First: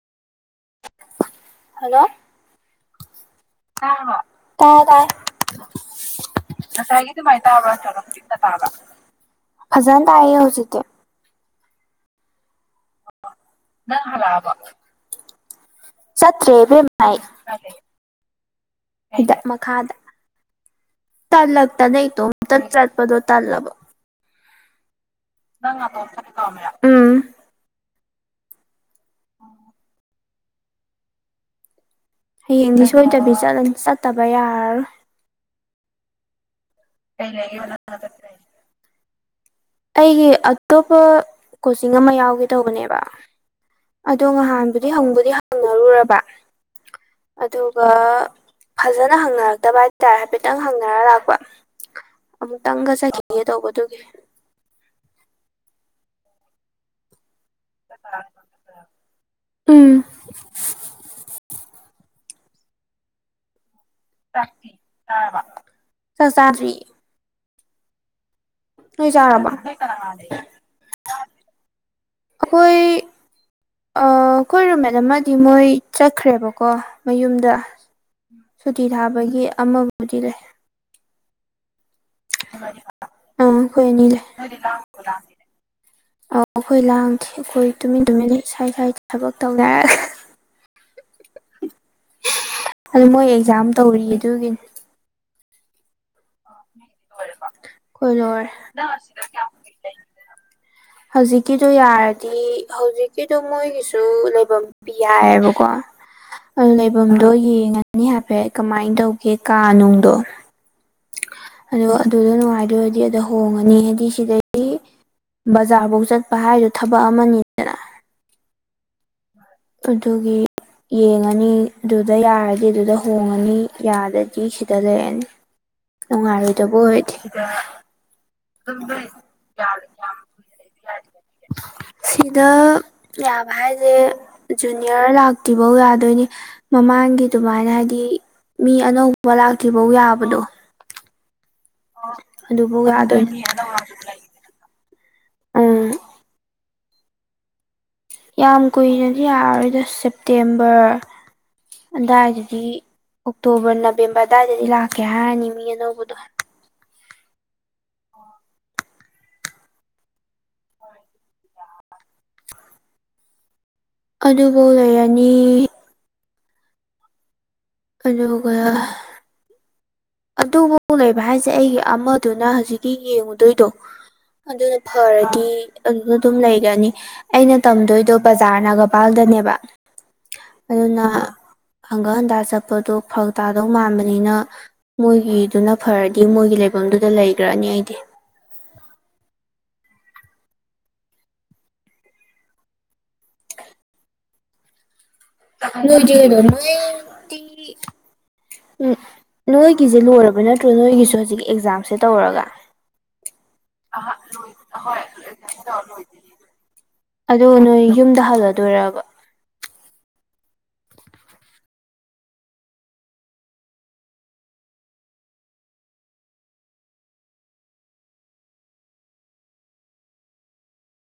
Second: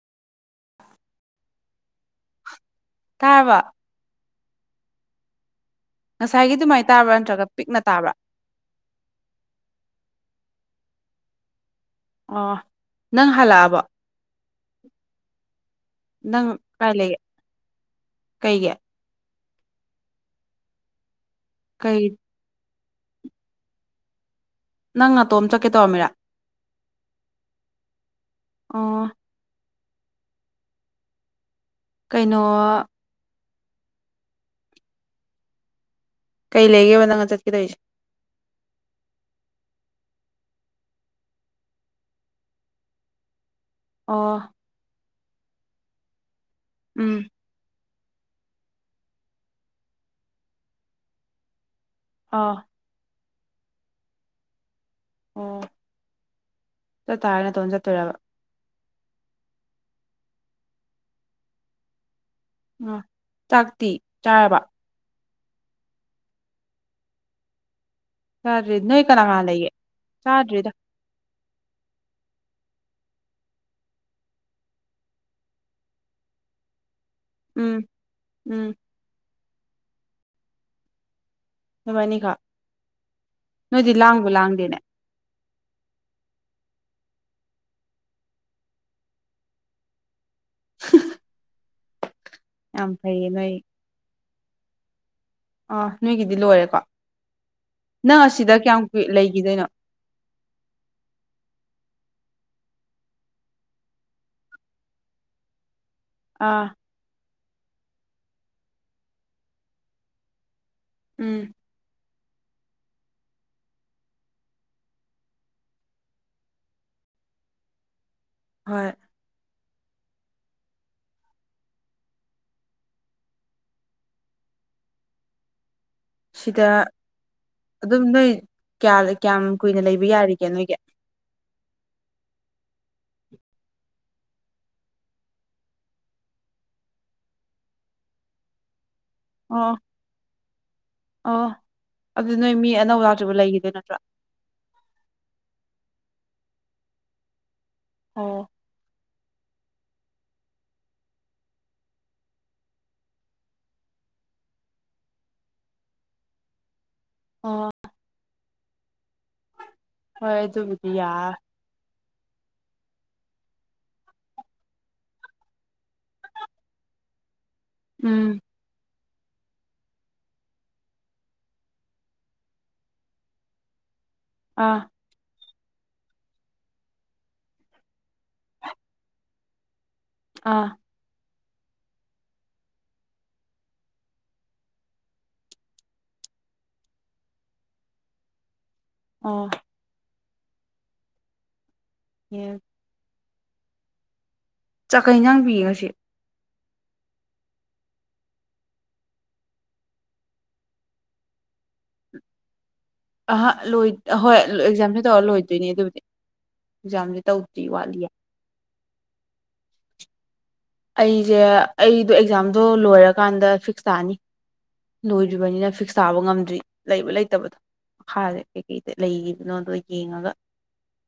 Hello ꯊꯥꯕ ꯇꯥ ꯉꯁꯥꯏꯒꯤ ꯑꯗꯨꯃꯥꯏꯅ ꯇꯥꯏ ꯇꯥꯕ꯭ꯔꯥ ꯉꯁꯥꯏꯒꯤꯥꯏ ꯅꯠꯇ꯭ꯔꯒ ꯄꯤꯛꯅ ꯇꯥꯕ꯭ꯔꯥ ꯇꯥ꯭ꯔ ꯐꯖꯅ ꯇꯥꯛꯑꯦ ꯍꯧꯖꯤꯛ ꯑꯣ ꯑ ꯅ ꯍꯂꯕ ꯅꯪ ꯆꯠꯇꯔ꯭ꯦ ꯀꯥꯏ ꯑꯕꯦꯝꯃꯥ꯫ ꯂꯩꯒꯦ ꯀꯩꯒꯤ ꯃꯈꯥꯗ ꯀꯩ ꯇꯜꯂꯛꯇꯅ ꯏꯇꯣꯝꯇ ꯆꯠꯄꯗꯣ ꯇꯜꯂꯕ꯫ ꯅꯪ ꯅꯇꯣꯝ ꯆꯠꯀꯦ ꯇꯧꯔꯝꯃꯤꯔꯥ ꯎꯝ ꯑꯣ꯫ [inaudible] ꯀꯩꯅꯣ ꯍꯌꯦꯡꯗꯤ ꯁꯣꯏꯂꯅꯤ ꯆꯠꯇꯕ ꯌꯥꯔꯔꯣꯏ꯫ ꯀꯩ ꯂꯩꯒꯦꯕ ꯅꯪꯒ ꯆꯠꯀꯦ ꯇꯣꯏꯁꯦ꯫ ꯑꯩꯒꯤ ꯑꯇꯣꯞꯄ ꯀꯣꯆꯤꯡ ꯑꯃ ꯌꯥꯎꯒꯦ ꯇꯧꯕꯅꯦꯕ꯫ ꯑꯗꯣ ꯑꯣ ꯅꯍꯥꯟꯗꯨꯗꯤ ꯍꯪꯕꯨꯗꯤ ꯍꯪꯅꯔꯨꯔꯕ꯫ ꯎꯝ꯫ ꯑꯗꯨꯒ ꯐꯖꯅ ꯍꯪꯅꯔꯛꯇꯕ ꯍꯥꯏꯇꯥꯔꯦ ꯍꯥꯏꯐꯦꯠꯇꯪ ꯍꯪꯅꯔ ꯂꯥꯛꯄ꯫ ꯑꯥ ꯑꯃꯨꯛꯇꯪꯒ ꯆꯠꯈꯤꯒꯦ ꯇꯧꯕꯗꯨꯒꯤ꯫ ꯑꯣ ꯆꯠꯇꯥꯔꯗꯤ ꯅꯇꯣꯝ ꯆꯠꯇꯣꯏꯔꯕ꯫ ꯎꯝ꯫ ꯎꯝ ꯆꯥꯀꯇꯤ꯫ ꯆꯥꯛ ꯖꯗꯔ꯭ꯤ꯫ ꯆꯥꯗ꯭ꯔꯤ ꯅꯣꯏ ꯀꯅꯥ ꯀꯅꯥ ꯆꯔꯕꯣ ꯂꯩꯒꯦ ꯆꯥꯗ꯭ꯔꯤꯗ ꯑꯈꯣꯏ꯫ ꯑ ꯀꯣꯏꯔꯨꯝꯃꯦꯠ ꯑꯃꯗꯤ ꯃꯣꯏ ꯆꯠꯈ꯭ꯔꯦꯕꯀꯣ꯫ ꯃꯌꯨꯝꯗ ꯎꯝ ꯎꯝ ꯁꯨꯇꯤ ꯊꯥꯕꯒꯤ ꯑꯃꯕꯨꯗꯤ ꯂꯩ꯫ ꯅꯕꯥꯅꯤꯈꯛ ꯑꯈꯣꯏ ꯅꯣꯏꯗꯤ ꯑꯅꯤ ꯂꯩ꯫ ꯂꯥꯡꯕꯨ ꯂꯥꯡꯗꯦꯅꯦ ꯑ ꯑꯩꯈꯣꯏ ꯂꯥꯡꯗꯔ꯭ꯦ ꯑꯩꯈꯣꯏ ꯇꯨꯃꯤꯟ ꯇꯨꯃꯤꯟ ꯑꯦꯁꯥ ꯑꯦꯁꯥꯒꯤ ꯊꯕꯛ ꯇꯧꯅꯔꯦ꯫ ꯌꯥꯝ ꯑꯗꯨ ꯃꯣꯏ ꯐꯩꯌꯦ ꯑꯦꯛꯖꯥꯝ ꯇꯧꯔꯤ ꯑꯗꯨꯒꯤꯅꯤ꯫ ꯑ꯫ ꯅꯣꯏꯒꯤꯗꯤ ꯂꯣꯏꯔꯦꯀꯣ ꯑꯩꯈꯣꯏ ꯅꯪ ꯂꯣꯏꯔꯦ ꯑꯁꯤꯗ ꯀꯌꯥꯝ ꯀꯨꯏ ꯂꯩꯈꯤꯗꯣꯏꯅꯣ꯫ ꯍꯧꯖꯤꯛꯀꯤꯁꯨ ꯌꯥꯔ꯫ ꯗꯤ ꯍꯧꯖꯤꯛꯀꯤꯗꯣ ꯃꯣꯏꯒꯤꯁꯨ ꯂꯩꯐꯝ ꯄꯤ ꯍꯥꯏꯌꯦꯕꯀꯣ꯫ ꯑꯥ ꯑꯗꯨ ꯂꯩꯐꯝꯗꯣ ꯌꯦꯡꯉꯅꯤ ꯍꯥꯏꯐꯦꯠ ꯀꯃꯥꯏꯟ ꯇꯧꯒꯦ ꯀꯥꯅꯨꯡꯗꯣ꯫ ꯎꯝ꯫ ꯑꯗꯨꯗ ꯅꯨꯡꯉꯥꯏꯗꯣꯔꯗꯤ ꯑꯗꯣ ꯍꯣꯡꯉꯅꯤ ꯍꯥꯏꯗꯤ ꯁꯤꯗꯗꯒꯤ꯫ ꯕꯖꯥꯔ ꯐꯧ ꯆꯠꯄ ꯍꯥꯏꯗꯨ ꯊꯕꯛ ꯑꯃꯅꯤꯗꯅ꯫ ꯍꯣꯏ꯫ ꯑꯗꯨꯒꯤ꯫ ꯌꯦꯡꯉꯅꯤ ꯑꯗꯨꯗ ꯌꯥꯔꯗꯤ ꯑꯗꯨꯗ ꯍꯣꯡꯉꯅꯤ ꯌꯥꯗꯗꯤ ꯁꯤꯗ ꯂꯩꯔꯅꯤ꯫ ꯁꯤꯗ ꯅꯨꯡꯉꯥꯏꯔꯣꯏꯗꯕ ꯑꯣꯏꯔꯗꯤ ꯑꯗꯨꯝ ꯅꯣꯏ꯫ ꯀꯌꯥ ꯀꯌꯥꯝ ꯀꯨꯏꯅ ꯂꯩꯕ ꯌꯥꯔꯤꯒꯦ ꯅꯣꯏꯒꯤ꯫ ꯁꯤꯗ ꯌꯥꯕ ꯍꯥꯏꯁꯦ ꯖꯨꯅꯤꯌꯔ ꯂꯥꯛꯇ꯭ꯔꯤꯐꯧ ꯌꯥꯗꯣꯏꯅꯤ ꯃꯃꯥ꯫ ꯡꯒꯤ ꯑꯗꯨꯃꯥꯏꯅ ꯍꯥꯏꯗꯤ ꯃꯤ ꯑꯅꯧꯕ ꯑꯣ ꯂꯥꯛꯇ꯭ꯔꯤꯐꯧ ꯌꯥꯕꯗꯣ꯫ ꯑꯣ꯫ ꯑꯗꯨ ꯅꯣꯏ ꯃꯤ ꯑꯗꯨꯐꯥꯎ ꯑꯅꯧ ꯂꯥꯛꯇꯔꯤꯕꯥꯎ ꯌꯥꯗꯣꯏꯅꯤ ꯂꯩꯈꯤꯗꯣꯏ ꯅꯠꯇ꯭ꯔꯥ꯫ ꯎꯝ ꯑꯣ ꯌꯥꯝ ꯀꯨꯏꯅꯗꯤ ꯌꯥꯔꯣꯏꯗ ꯁꯦꯞꯇꯦꯝꯕꯔ꯫ ꯑꯗꯥꯏꯗꯨꯗꯤ꯫ ꯑꯣꯛꯇꯣꯕꯔ ꯅꯕꯦꯝꯕꯔ ꯑꯗꯨꯋꯥꯏꯗꯗꯤ ꯂꯥꯛꯀꯦ ꯍꯥꯏꯔꯅꯤ ꯃꯤ ꯑꯅꯧꯕꯗꯣ꯫ ꯑꯣ꯫ ꯍꯣꯏ ꯗꯨꯕꯨꯗꯤ ꯌꯥ꯫ ꯑꯗꯨꯒ ꯂꯩꯔꯅꯤ꯫ ꯎꯝ ꯀꯩꯅꯣꯒ꯫ ꯑꯗꯨꯕꯥꯎ ꯂꯩꯕ ꯍꯥꯏꯁꯦ ꯑꯩꯒꯤ ꯑꯃꯗꯨꯅ ꯍꯧꯖꯤꯛꯀꯤ ꯌꯦꯡꯉꯨꯗꯣꯏꯗꯣ ꯑꯗꯨꯅ ꯑꯥ ꯐꯔꯗꯤ꯫ ꯑꯗꯨꯗ ꯑꯗꯨꯝ ꯂꯩꯒꯅꯤ ꯑꯩꯅ ꯇꯝꯗꯣꯏꯗꯣ ꯕꯖꯥꯔ ꯒꯒꯥꯝꯄꯥꯜꯗꯅꯦꯕ꯫ ꯑꯥ ꯑꯗꯨꯅ꯫ ꯍꯪꯒꯥ ꯍꯟꯗ ꯆꯠꯄꯗꯨꯣ ꯐꯧ ꯇꯥꯗꯧ ꯃꯥꯟꯕꯅꯤꯅ꯫ ꯃꯣꯏꯒꯤꯗꯨꯅ ꯐꯔꯗꯤ ꯃꯣꯏꯒꯤ ꯂꯩꯐꯝꯗꯨꯗ ꯂꯩꯈ꯭ꯔꯅꯤ ꯑꯩꯗꯤ ꯑꯣ ꯌꯦ ꯆꯛꯈꯩ ꯉꯥꯡꯗꯤꯌꯦ ꯉꯁꯤ ꯄꯨꯌꯦꯋꯧ ꯇꯤ ꯎꯝ ꯅꯣꯏꯒꯤꯖꯦ ꯂꯣꯏꯔꯕ ꯅꯠꯇ꯭ꯔꯣ ꯅꯣꯏꯒꯤꯁꯨ ꯍꯧꯖꯤꯛ ꯑꯦꯛꯖꯥꯝ ꯁꯦ ꯇꯧꯔꯒ ꯑꯥꯍꯥ ꯂꯣꯏ ꯑ ꯍꫭꯏ ꯑꯦꯛꯖꯥꯝꯖꯦ ꯇꯧꯔ ꯂꯣꯏꯗꯣꯏꯅꯦ ꯑꯗꯨꯕꯨꯗꯤ ꯑꯦꯛꯖꯥꯝꯁꯦ ꯑꯗꯨ ꯇꯧꯗ꯭ꯔꯤ ꯅꯣꯏ ꯋꯥꯠꯂꯤꯌꯦ ꯌꯨꯝꯗ ꯍꯜꯂꯗꯣꯏꯔꯕ ꯑꯩꯖꯦ ꯑꯩꯗꯣ ꯑꯦꯛꯖꯥꯝꯗꯣ ꯂꯣꯏꯔꯀꯥꯟꯗ ꯐꯤꯛꯁ ꯇꯥꯅꯤ ꯂꫭꯏꯗ꯭ꯔꯤꯕꯅꯤꯅ ꯐꯤꯛꯁ ꯊꯥꯕ ꯉꯝꯗ꯭ꯔꯤ ꯂꯩꯕ ꯂꯩꯇꯕꯗꯣ ꯃꯈꯥꯗ ꯀꯩꯀꯩꯗ ꯂꯩꯒꯤꯕꯅꯣꯗꯣ ꯌꯦꯡꯉꯒ